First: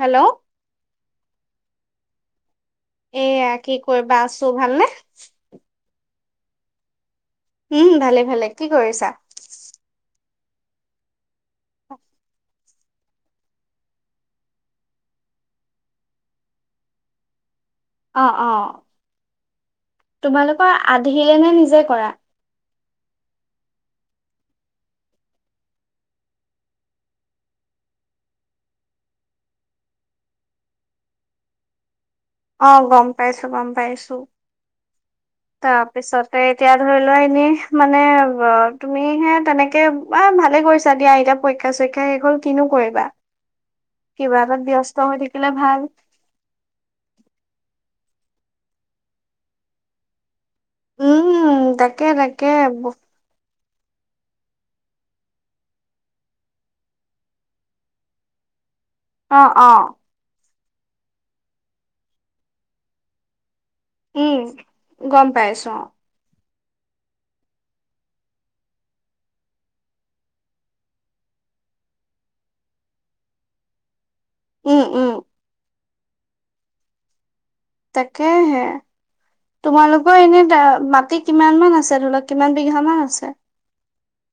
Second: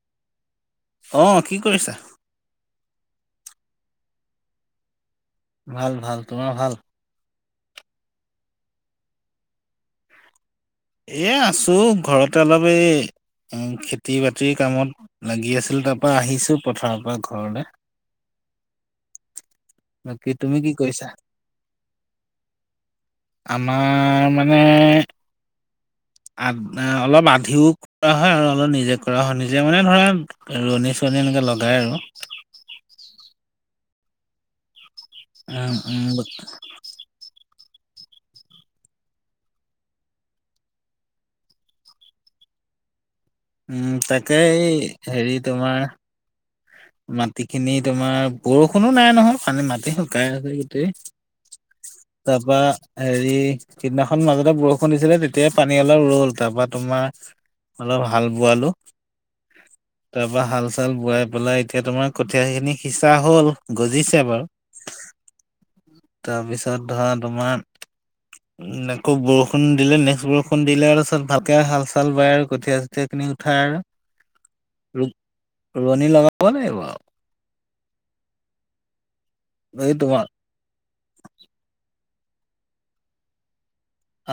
Hello অ' কি কৰিছা? এয়া কি কৰিবা আছোঁ, ভালনে? ভাল ভাল তোমাৰ ভাল। উম, ভালে ভালে কি কৰিছা? এই আছোঁ ঘৰতে অলপ এই। উম, খেতি বাতিৰ কামত লাগি আছিলোঁ। তাৰ পৰা আহিছোঁ পথাৰৰ পৰা ঘৰলে। অ' অ' বাকী তুমি তোমালোকৰ কি কৰিছা? আধিলে নে নিজে কৰা। আমাৰ মানে। আ অলপ আধিও কৰা হয় আৰু অলপ নিজে কৰা হয় নিজে মানে ধৰা ৰুৱনি চোৱনি এনেকে লগাই আৰু। অ' গ'ম পাইছোঁ, গ'ম পাইছোঁ। উম উম তাৰপিছতে এতিয়া। ধৰি লোৱা এনে মানে তুমিহে তেনেকে বা ভালে কৰিছা দিয়া এতিয়া। পৰীক্ষা চৰীক্ষা শেষ হ'ল কিনো কৰিবা, উম তাকে কিবা এটাত এই ব্যস্ত হৈ হেৰি থাকিলে তোমাৰ ভাল। মাটি খিনি তোমাৰ বৰষুণো নাই নহয়, পানী মাটি শুকাই। টেই উম তাকে তাকে তাৰপা এ এই কেইদিনাখননৰ মাজতে বৰষুণ দিছিলে, তেতিয়াই পানী অলপ ৰল তাৰপৰা তোমাৰ অলপ হাল বোৱালো। অ' অ' তাৰপৰা হাল চাল বোৱাই পেলাই এতিয়া তোমাৰ কঠীয়া খিনি সিঁচা হ'ল। গজিছে উম বাৰু। গম পাইছো অ', তাৰপিছত ধৰা তোমাৰ [inaudible] আকৌ বৰষুণ দিলে নেক্সট বৰষুণ দিলে তাৰকে হাল চাল বায় আৰু কঠীয়া চঠীয়াা কিনি উঠাই আৰু উম, উম। ৰুৱনি লগাব লাগিব আৰু। তাকেহে আৰু এই তোমালোকৰ তোমাৰ এনেই মাটি। কিমান মান আছে, ধৰি লোৱা কিমান বিঘা মান আছে।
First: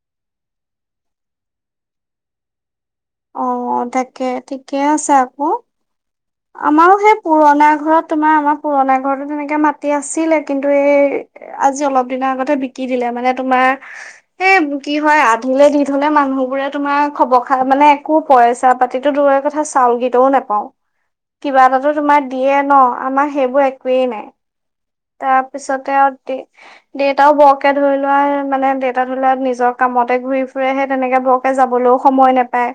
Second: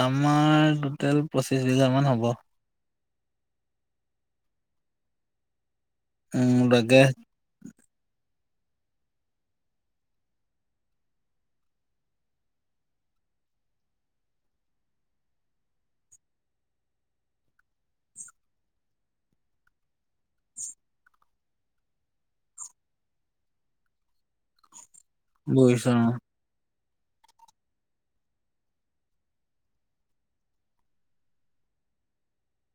আমাৰ টোটেল পঁচিছ বিঘাৰ মান হ'ব। অ' তাকে ঠিকে আছে আকৌ। উম আমাৰো তাকে সেই পুৰণা ঘৰত তোমাৰ আমাৰ পুৰণা ঘৰতো তেনেকে মাটি আছিলে। কিন্তু, এই আজি অলপ দিনৰ আগতে বিকি দিলে মানে তোমাৰ। এ কি হয় আধিলে দি থলে মানুহবোৰে তোমাৰ খবৰ খা মানে একো পইচা পাতিতো দৰোৰে কথা চাউল কেইটাও নেপাওঁ। কিবা এটাতো তোমাৰ দিয়ে ন আমাৰ সেইবোৰ একোৱেই নাই। বুজিছো তাৰপিছতে অ আৰু। দেউতাও বৰকে ধৰি লোৱা মানে দেউতা ধৰি লোৱা নিজৰ কামতে ঘূৰি ফুৰেহে তেনেকে বৰ যাবলৈও সময় নাপায়,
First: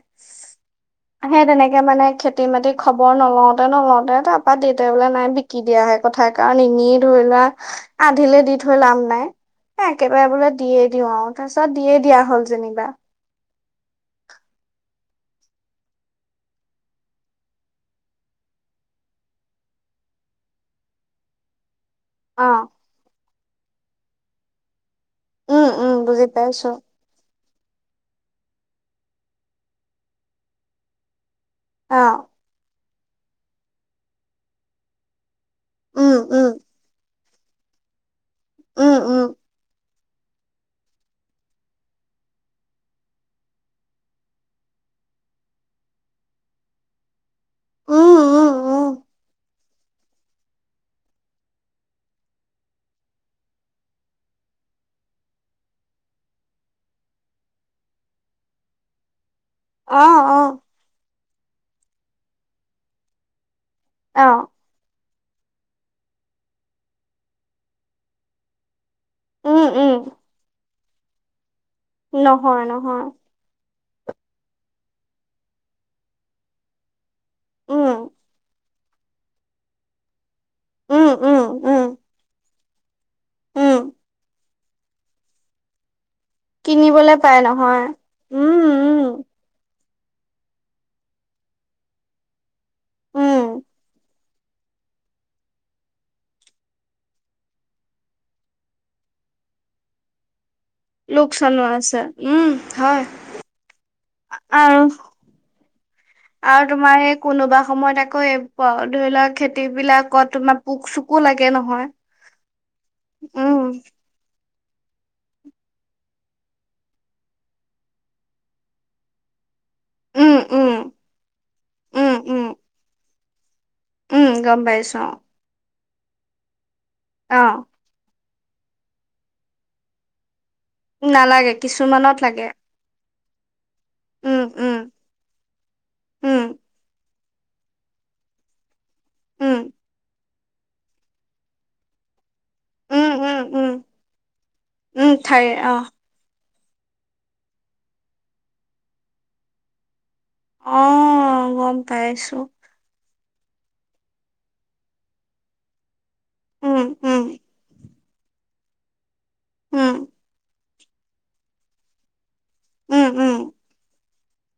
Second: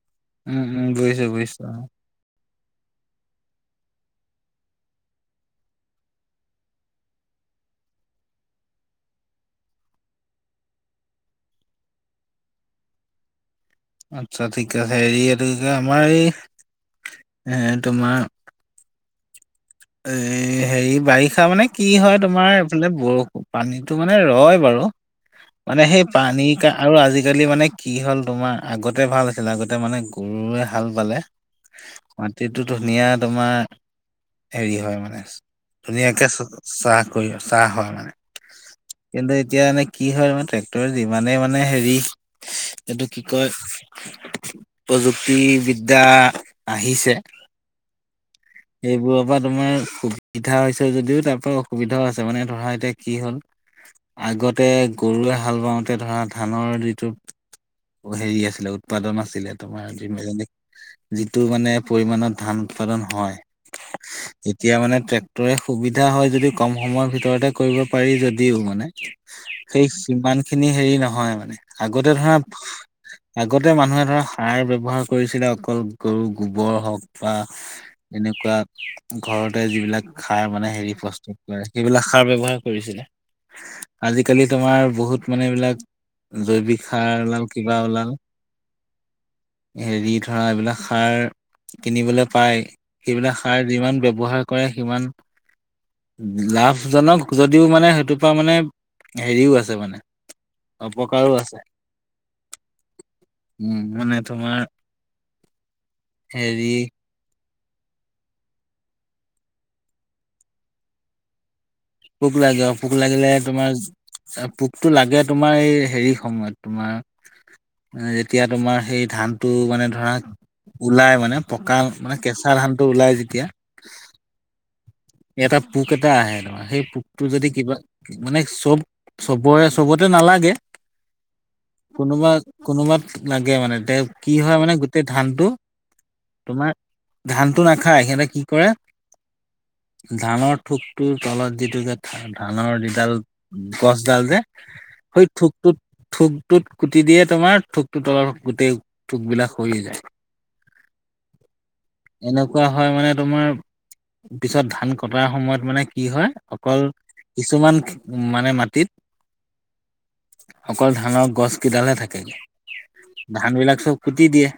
উম উম বুজিছো সেই বুজিছো তেনেকে অ খেতি খেতি মাটি খবৰ নলওঁতে নলওঁতে, তাৰপা দেউতাই বোলে নাই বিকি দিয়াাহে কথাই কাৰণ এনেই ধৰি লোৱা আধিলে দি থৈ লাভ নাই। এ কেবাৰে বোলে দিয়ে দিওঁ আৰু তাৰপিছত দিয়ে দিয়া হ'ল যেনিবা। আচ্ছা ঠিক আছে, হেৰি এইটো আমাৰ এই এ তোমাৰ এ হেৰি বাৰিষা মানে কি হয় তোমাৰ অ', এইফালে বৰষুণ। পানীতো মানে ৰয় বাৰু, উম, মানে উম, সেই বুজি পানী পাইছো আৰু আজিকালি মানে কি হ'ল তোমাৰ আগতে ভাল আছিল। আগতে মানে গৰুৱে হাল বালে। অ' মাটিতো ধুনীয়া তোমাৰ। হেৰি হয় মানে উম, ধুনীয়াকে উম, চাহ কৰি চাহ হয় মানে। [unintelligible] উম, উম। এতিয়া মানে কি হয় ত ট্ৰেক্টৰ যিমানে মানে হেৰি এইটো কি কয় প্ৰযুক্তি বিদ্যা আহিছে উম, উম, উম, এইবোৰক পৰা তোমাৰ সুবিধা হৈছে যদিও তাৰ পৰাৰা অসুবিধাও আছে মানে ধৰা এতিয়া কি হ'ল আগতে গৰুৱে হাল বাওঁতে ধৰা ধানৰ যিটো হেৰি আছিলে উৎপাদন আছিলে। অ', তোমাৰি অ', যিটো মানে পৰিমাণত ধান উৎপাদন হয়। অ' এতিয়া মানে ট্ৰেক্টৰে সুবিধা হয় যদি কম সময়ৰ ভিতৰতে কৰিব পাৰি যদিও মানে উম, সেই উম, সিমান খিনি হেৰি নহয় মানে আগতে ধৰা নহয়, নহয়। আগতে মানুহে ধৰক সাৰ ব্যৱহাৰ কৰিছিলে অকল গৰু গোবৰ হওক বা উম, এনেকুৱা ঘৰতে যিবিলাক খাৰ মানে হেৰি উম, প্ৰস্তুত উম, কৰে উম, সেইবিলাক খাৰ ব্যৱহাৰ কৰিছিলে উম, আজিকালি তোমাৰ বহুত মানে এইবলাক জৈৱিক কিনিবলে সাৰ পাই ওলাল কিবা নহয়। ওলাল উম, উম, হেৰি ধৰা এইবিলাক সাৰ কিনিবলৈ পাই উম, সেইবিলাক সাৰ যিমান ব্যৱহাৰ কৰে সিমান লাভজনক যদিও মানে সেইটোৰ পৰা মানে হেৰিও আছে মানে লোকচানো আছে উম হয়। উম মানে তোমাৰ আৰু আৰু হেৰি তোমাৰ এই কোনোবা সময়ত আকৌ এই ধৰি লোৱা খেতি বিলাকত তোমাৰ পোক চোকো লাগে নহয়। পোক লাগে ও পোক লাগিলে উম, তোমাৰ পোকতো লাগে তোমাৰ এই হেৰি সময়ত তোমাৰ যেতিয়া তোমাৰ সেই ধানটো মানে ধৰা উম, উম, ওলাই মানে পকা উম, মানে উম, কেঁচা ধানটো ওলাই যেতিয়া উম গম পাইছো। অ', এটা পোক এটা আহে সেই পোকটো যদি অ', কিবা মানে চব চবৰে চবতে নালাগে নালাগে কিছুমানত কোনোবা লাগে কোনোবাত লাগে মানে কি উম, হয় মানে উম, গোটেই ধানটো উম, তোমাৰ ধানটো নাখায় সিহঁতে কি কৰে উম ধানৰ থোকটোৰ তলত যিটো যে ধানৰ উম, যিডাল উম, উম, গছডাল যে উম, সেই ঠাৰি থোকটোত অ', থোকটোত কুটি দিয়ে তোমাৰ ঠোকটো তলৰ গোটেই থোক বিলাক সৰি যায়। অ', গম পাইছো, এনেকুৱা হয় মানে তোমাৰ পিছত ধান কটাৰ সময়ত মানে কি হয় উম, অকল উম, কিছুমান উম মানে মাটিত উম অকল ধানৰ গছ কেইডালহে থাকে উম, উম, ধান বিলাক চব কুটি দিয়ে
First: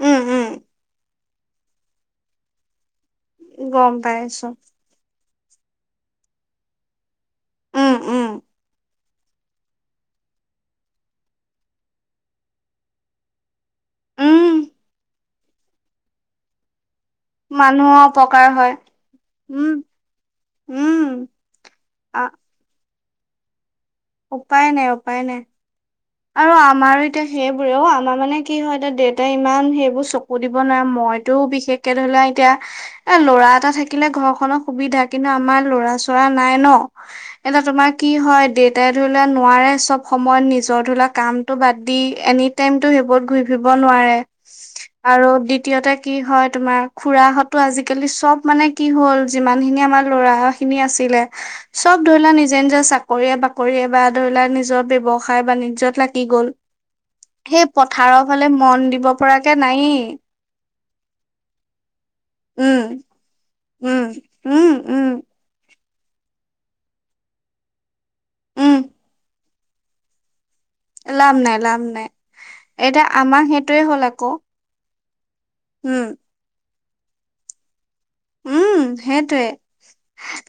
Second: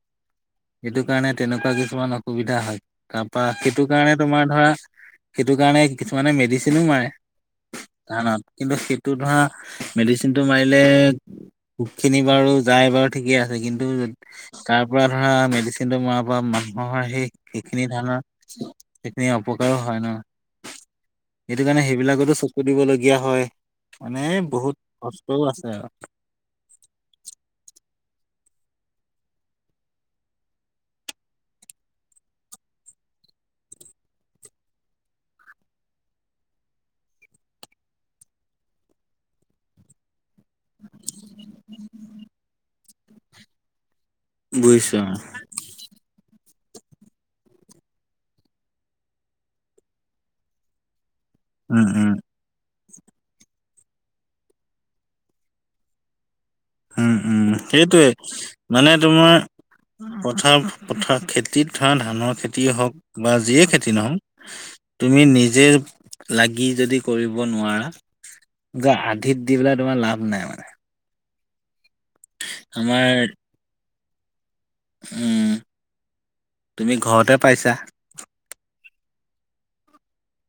উম, উম, সেইটো কাৰণে তেনেকুৱা কিছুমান অসুবিধা হয় তাৰপৰা সেইটো গম কাৰণে তোমাৰ পাইছো। ধৰা সেইটো কাৰণে কিছুমানে মেডিচিনো মাৰে উম, উম, ধানত কিন্তু ইটো ধৰা মেডিচিনটো মাৰিলে পক খিনি বাৰু যায় বাৰু ঠিকে আছে কিন্তু উম, তাৰ পৰা ধৰা মেডিচিনটো মৰা পৰা মানুহৰৰ সেই সেইখিনি মানুহৰ ধানৰ অপকাৰ হয় সেইখিনি অপকাৰো হয় ন উম উম সেইটো কাৰণে আ সেইবিলাকতো চকু দিবলগীয়া হয় মানে উপায় বহুত নাই, উপায় নাই। কষ্টও আছে আৰু আৰু আমাৰ এতিয়া সেইবোৰেও আমাৰ মানে কি হয় এতিয়া দেউতাই ইমান সেইবোৰ চকু সুধিব নোৱাৰা মইতো বিশেষকে ধৰি লোৱা এতিয়া এ ল'ৰা এটা থাকিলে ঘৰখনৰ সুবিধা কিন্তু আমাৰ ল'ৰা চ'ৰা নাই ন এতিয়া তোমাৰ কি হয় দেউতাই ধৰি লোৱা নোৱাৰে চব সময় ঘৰ তোলা কামটো বাদ দি এনি টাইমটো সেইবোৰ কৰি ফুৰিব নোৱাৰে বুজিছো আৰু দিদ দিতীয়তে কি হয় তোমাৰ খুৰাহঁতো আজিকালি চব মানে কি হ'ল যিমানখিনি আমাৰ ল'ৰা খিনি আছিলে উম চব উম ধৰি লোৱা নিজে নিজৰ চাকৰিয়ে বাকৰিয়ে বা ধৰি লোৱা নিজৰ ব্যয়ৱসায় সায় বাণিজ্যত লাগি গ'ল উম উম সেই সেইটোৱে পথাৰৰ ফালে মন মানে দিব তোমাৰ পৰাকে নায়েই পথাৰ পথাৰ খেতিত ধৰা ধানৰ খেতিয়ে উম, হওক বা যিয়ে খেতি উম, দিনত উম, উম, তুমি নিজে লাগি যদি কৰিব উম, নোৱাৰা আধিত দি পেলাই তোমাৰ লাভ নাই মানে লাভ নাই লাভ নাই এতিয়া আমাৰ সেইটোয়ে হ'ল আকৌ উম উম তুমি ঘৰতে পাইছা উম সেইটোৱে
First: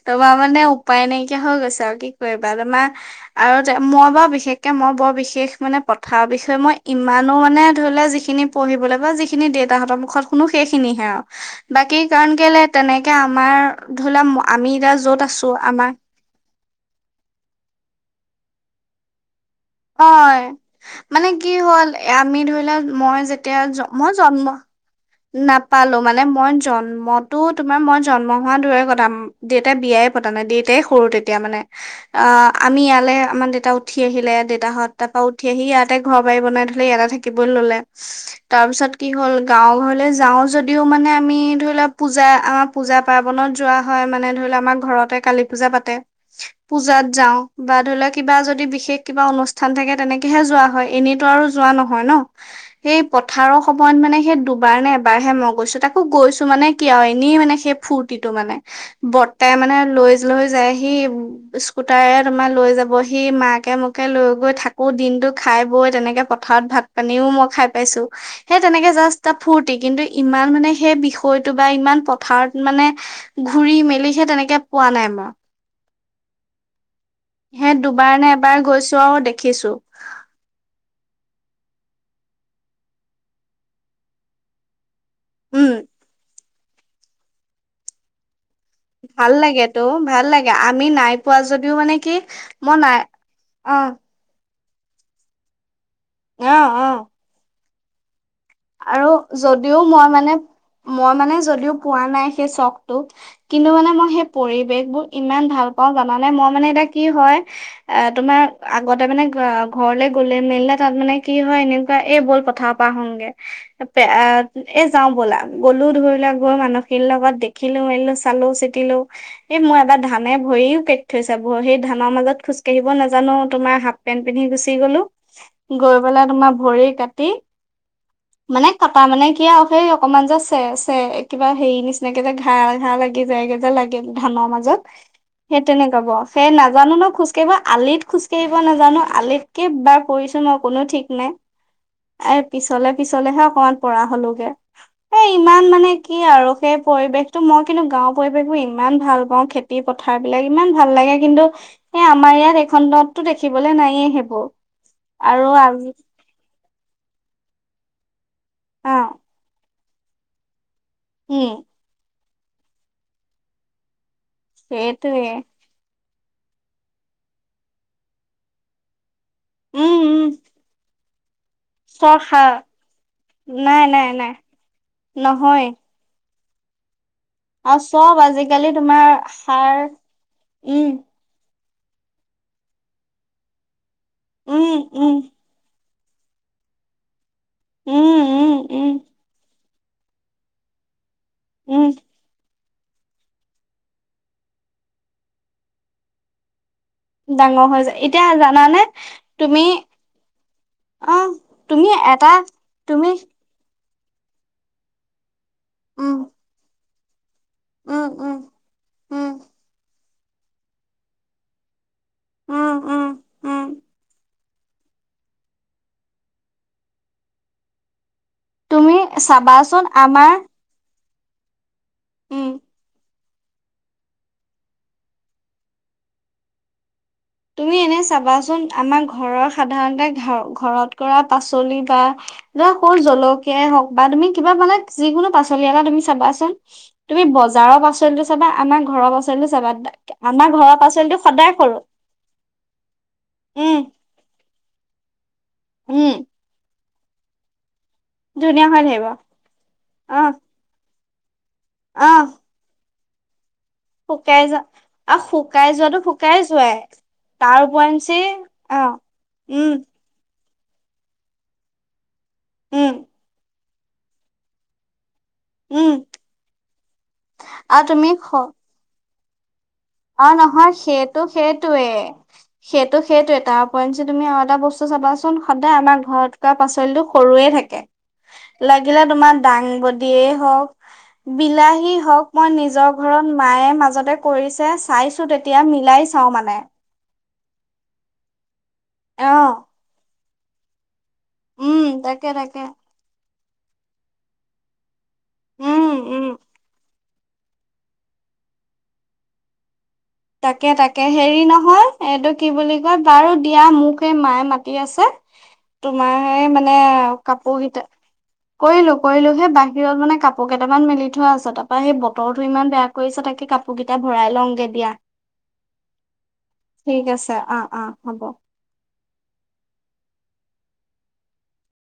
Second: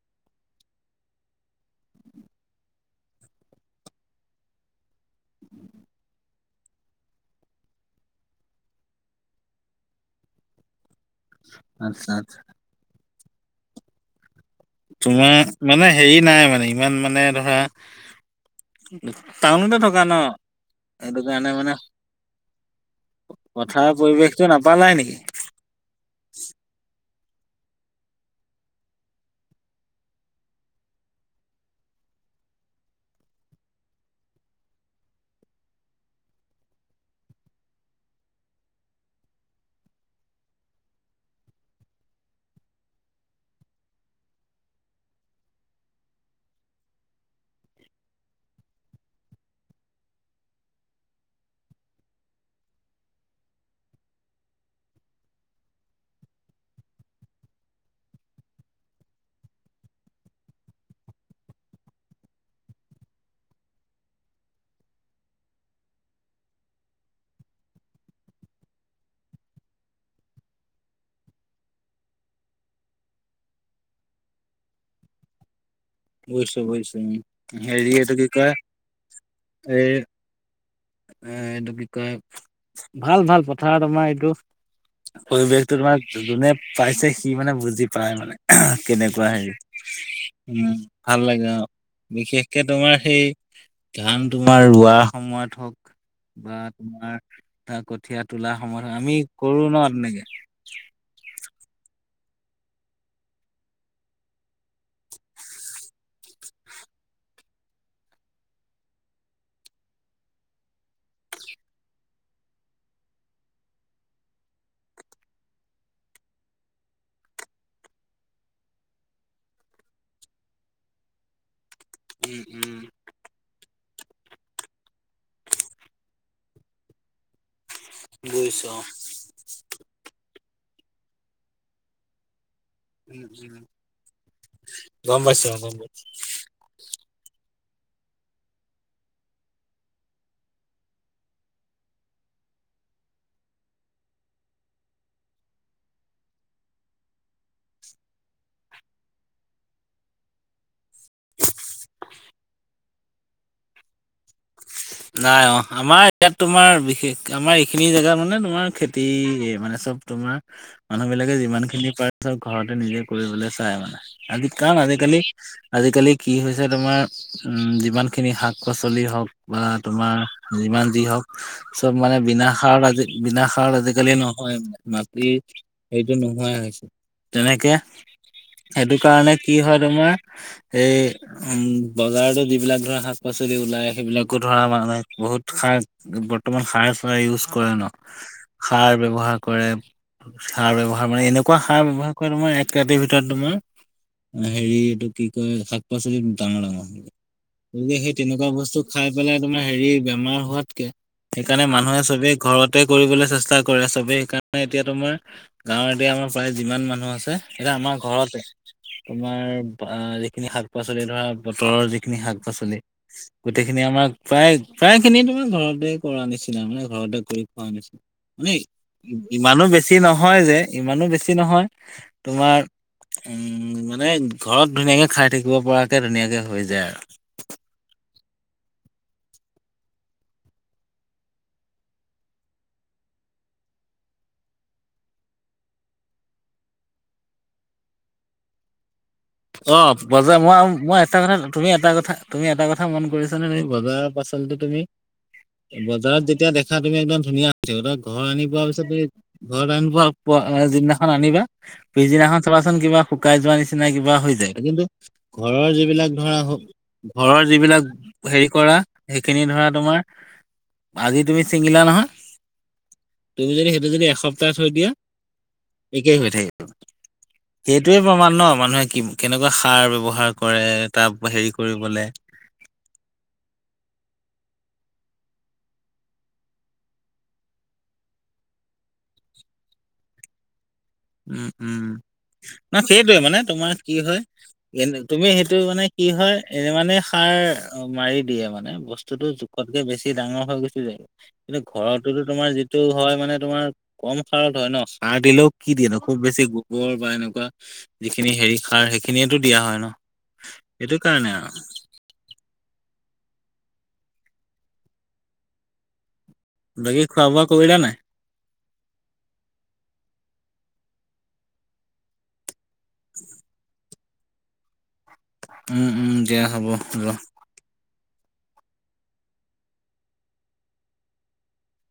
তোমাৰ মানে উপায় নাইকিয়া হৈ গৈছে আৰু কি কৰিবা তোমাৰ আৰু মই বাৰু বিশেষকে মই বৰ বিশেষ মানে পথাৰ বিষয়ে মই ইমানো মানে ধৰি ললে যিখিনি পঢ়িবলৈ বা যিখিনি দেউতাহঁতৰ মুখত শুনো সেইখিনিহে আৰু বাকী আচ্ছা কাৰণ আচ্ছা কেলে তেনেকে আমাৰ ধৰিলা তোমাৰ মানে হেৰি নাই মানে ইমান মানে পৰা টাউনতে থকা অ ন সেইটো মানে কি কাৰণে হ'ল আমি ধৰি লও মই যেতিয়া পথাৰৰ জন্ পৰিৱেশটো জন্ম নাপালাই নেকি নাপালো মানে মই জন্মতো তোমাৰ মই জন্ম হোৱাৰ দূৰে কটাম দেউতাই বিয়াই পতা নাই দেউতাই সৰু তেতিয়া মানে অ আমি ইয়ালে আমাৰ দেতা উঠি আহিলে দেউতাহঁত তাৰ পৰাা উঠি আহি ইয়াতে ঘৰ বাৰী বনাই ধলে ইয়াতে থাকি তাৰপিছ কি হল গাঁও হল যাওঁ যদিও মানে আমি ধৰি লওক পজা আমাৰ পূজা পাৰ্বণত যোৱা হয় মানে ধৰি লক আমাৰ ঘ কালী পূজা পাতে পুজাত যাও বা ধৰি লও কিবা যদি বিশেষ কিবা অনুষ্ঠান থাকে তেনেকেহে যোৱা হয় এনেতো আৰু যোৱা নহয় ন সেই পথাৰৰ সমান মানে দুগুণ এবাৰ নে এবাৰহে মই গৈছো তাকো গৈছো মানে কি আৰু এনেই মানে সেই ফূুৰ্তিটো মানে বৰ্তাই মানে লৈ লৈ যায় সি স্কুটাৰে তোমাৰ লৈ যাবহি মাকে মোকে লৈ গৈ থাকো দিনটো খাই বৈ তেনেকে পথাৰত ভাত পানীও মই খাই পাইছো সেই তেনেকে জাষ্ট তাত ফূৰ্তি কিন্তু ইমান মানে সেই বিষয়টো বা ইমান পথাৰত মানে ঘুৰি মেলিহে তেনেকে পোৱা নাই মই বুজিছোঁ বুজিছোঁ উম সেই হেৰি দুবাৰ এইটো কি নে কয় এবাৰ গৈছো আৰু দেখিছো এই এ এইটো কি কয় ভাল ভাল পথাৰত আমাৰ এইটো উম, পৰিৱেশটো তোমাৰ যোনে পাইছে সি মানে বুজি পায় মানে কেনেকুৱা ভাল হেৰি লাগেত তটো ভাল লাগে উম আমি নাই ভাল পোৱা লাগে অ যদিও মানে কি বিশেষকে মই তোমাৰ নাই সেই অ ধান তোমাৰ ৰোৱা সময়ত হওক বা অ', অ'। তোমাৰ কঠীয়া তোলা সময়ত আৰু আমি কৰো যদিও ন মই তেনেকে মানে মই মানে যদিও পোৱা নাই সেই চখটো কিন্তু মানে মই সেই পৰিৱেশবোৰ ইমান ভাল পাওঁ জানে মই মানে এতিয়া কি হয় অ তোমাৰ আগতে মানে ঘৰলে গলে মেলিলে তাত মানে কি হয় এনেকুৱা এই বল পথা সংগে এ যাওঁ ব'লা গ'লো ধৰি লোৱা গৈ মানসিৰ লগত দে ৰাখিলো মাৰিলো চালো চিটিলো এই মই এটা ধানে ভৰিও কেট থৈছা ব সেই ধানৰ উম মাজত খোজ উম কাৰিব নাজাও জানো তোমাৰ হাফ পেন্ট পিন্ধি গুচি গলো, গৈ পেলাই তোমাৰ ভৰি কাটি মানে বুজিছো অ কটা মানে কি আৰু সেই অকমান যে চে চ কিবা হেৰি নিচিনাকে যে খাই। ঘাঁহ লাগি উম উম যায়গেই যে লাগে ধানৰ মাজত, গম পাইছো অ সেই গম পাইছো তেনেকুৱা বাৰু। সেই নাজানো ন খোজকাঢ়িব আলিত খোজ কঢ়িব নাজানো, আলিতকে বাৰ পৰিছো মই কোনো ঠিক নাই। এ পিছলে পিছলেহে অকমান পৰা হলোগে। এ ইমান মানে কি আৰু সেই পৰিৱেশতটো মই কিন্তু গাওৰ পৰিৱেশ বোৰ ইমান ভাল পাওঁ, খে পুতি পথাৰ বিলাক ইমান ভাল লাগে, কিন্তু এ আমাৰ ইয়াত এই খণ্ডতো দেখিবলৈ নাইয়ে সেইবোৰ। নাই আৰু অ' আজি আমাৰ ইয়াত তোমাৰ বিশেষ আমাৰ এইখিনি জোগাত মানে তোমাৰ অ খেতি মানে চব তোমাৰ মানুহ বিলাকে উম যিমান খিনি পাৰে চব ঘৰতে নিজে কৰিবলৈ চাই মানে আজি কাৰণ আজিকালি সেইটোৱে আজিকালি কি হৈছে তোমাৰ যিমানখিনি শাক পাচলি হওক বা উম উম তোমাৰ, যিমান যি হওক। চব চ মানে বিনা খা সাৰ আজ বিনা সাৰ নাই নাই আজিকালি নাই নহয়, মাটি নহয় এইটো নোহোৱাই হৈছে। তেনেকে, আৰু চব আজিকালি সেইটো তোমাৰ কাৰণে কি সাৰ হয়, তোমাৰ উম এই উম বজাৰতো যিবিলাক ধৰা শাক পাচলি ওলাই সেইবিলাকো ধৰা উম মানে উম বহুত সাৰ বৰ্তমান সাৰ চাৰ ইউজ কৰে ন, উম উম উম সাৰ ব্য্ৱহাৰ কৰে। সাৰ ব ব্যৱহাৰ মানে এনেকুৱা সাৰ উম ব্যৱহাৰ তোমাৰ এক ৰাতিৰ ভিতৰত তোমাৰ, হেৰি এইটো কি কয় শাক পাচলি ডাঙৰ ডাঙৰ ডাঙৰ হৈ গতিকে যায়, সেই এতিয়া তেনেকুৱা বস্তু জানে খাই পেলাই তোমাৰ হেৰি বেমাৰ হোৱাতকে, অ সেইকাৰণে তুমি মানুহে এটা চবে ঘৰতে তুমি কৰিবলৈ চেষ্টা কৰে চবেই সেইকাৰণে এতিয়া তোমাৰ, গাঁৱ এ দয়া উম আমাৰ প্ৰায় যিমান মানুহ আছে। এতিয়া আমাৰ উম উম ঘৰতে, উম তোমাৰ যিখিনি শাক পাচলি ধৰা বতৰৰ যিন চিকনি শাক উম পাচলি উম উম গোটেইখিনি আমাক প্ৰায় প্ৰায় খিনি তোমাৰ ঘৰতে কৰা নিচিনা মানে ঘৰতে কৰি খোৱা নিচিনা। মানে তুমি ইমানো চাবাচোন বেছি আমাৰ নহয় যে ইমানো বেছি নহয়, উম তোমাৰ উম মানে ঘৰত ধুনীয়াকে খাই থাকিব পৰাকে ধুনীয়াকে হৈ যায় আৰু। তুমি এনে চাবাচোন আমাৰ ঘৰৰ সাধাৰণতে ঘ ঘৰত কৰা পাচলি বা ধ সৰু জলকীয়াই হওক বা তুমি কিবা মানে যিকোনো পাচলি এটা তুমি চাবাচোন। তুমি বজাৰৰ পাচলি চাবা, আমাৰ ঘৰৰ পাচলি চাবা অ বজাৰ আমাৰ মই ঘৰৰ মই এটা পাচলি কথা সদায় তুমি সৰু। এটা কথা তুমি এটা কথা মন কৰিছা নে, তুমি উম বজাৰৰ পাচলো তুমি বজাৰত উম যেতিয়া দে া তুমি একদম ধুনীয়া আনিছ ত ঘৰত আনি পোৱা ধুনীয়া হৈ পিছত তুমি থাকিব ঘৰত আন পোৱা প আহ যিদিনাখন আনিবা। আহ পিছদিনাখন চাবাচোন কিবা শুকাই যোৱা নিচিনাক কিবা হৈ শুকাই যায়, যা কিন্তু আৰু শুকাই ঘৰৰ যোৱাটো যিবিলাক ধৰা, শুকাই যোৱাই ঘৰৰ তাৰ যিবিলাক উপৰেঞ্চি হেৰি কৰা অ সেইখিনি ধৰা উম তোমাৰ, আজি তুমি চিঙিলা নহয়। উম। তুমি যদি সেইটো যদি এস্তাহ থৈ দিয়া। উম একেই হৈ থাকিব, আৰু সেইটোৱে তুমি প্ৰমাণ খ ন মানুহে কি কেনেকুৱা সাৰ ব্যৱহাৰ অ' কৰে নহয় তাত সেইটো হেৰি সেইটোৱে। কৰিবলে সেইটো সেইটোৱে তাৰপইণ্ট যে তুমি আৰু এটা বস্তু চাবাচোন সদায় আমাৰ ঘৰত ক পাচলিটো সৰুয়ে থাকে। লাগিলে তোমাৰ দাংবডিয়ে হওক উম উম বিলাহী হওক মই ন নিজৰ সেইটোৱে ঘৰত মানে মায়ে তোমাৰ কি মাজতে হয় কৰিছে। এনে ছো তুমি সেইটো তেতিয়া মানে মিলাই কি চাও হয় মানে। এনে মানে সাৰ মাৰি দিয়ে মানে বস্তুতটো অ জোখতকে বেছি ডাঙৰ হৈ গুছি যায়। কিন্তু উম ঘৰতোতো তাকে তোমাৰ তাকে যিটো হয় মানে তোমাৰ কম সাৰত হয় ন সাৰ দিলেও কি দিয়ে উম ন খুব উম বেছি গোবৰ বা এনেকুৱা, যিখিনি হেৰি সাৰ সেইখিনিয়েতো দিয়া হয় ন। তাকে সেইটো তাকে কাৰণে হেৰি আৰু নহয় এইটো কি বুলি কয় বাৰু দিয়া মোক এই মায়ে মাতি আছে। তোমাৰ সে মানে বাকী খোৱা বোৱা কাপোৰ কৰিলা কেইতে নাই কৰিলো কৰিলো সেই বাহিৰত মানে কাপোৰ কেইটামান মেলি থোৱা আছে তাৰাপৰা সেই বতৰটোো ইমান বেয়া কৰিছ তাকে কাপোৰ কেইটা ভৰাই লওঁগে দিয়া। উম, উম। দিয়া হ'ব ঠিক যোৱা আছে অ', অ' হ'ব।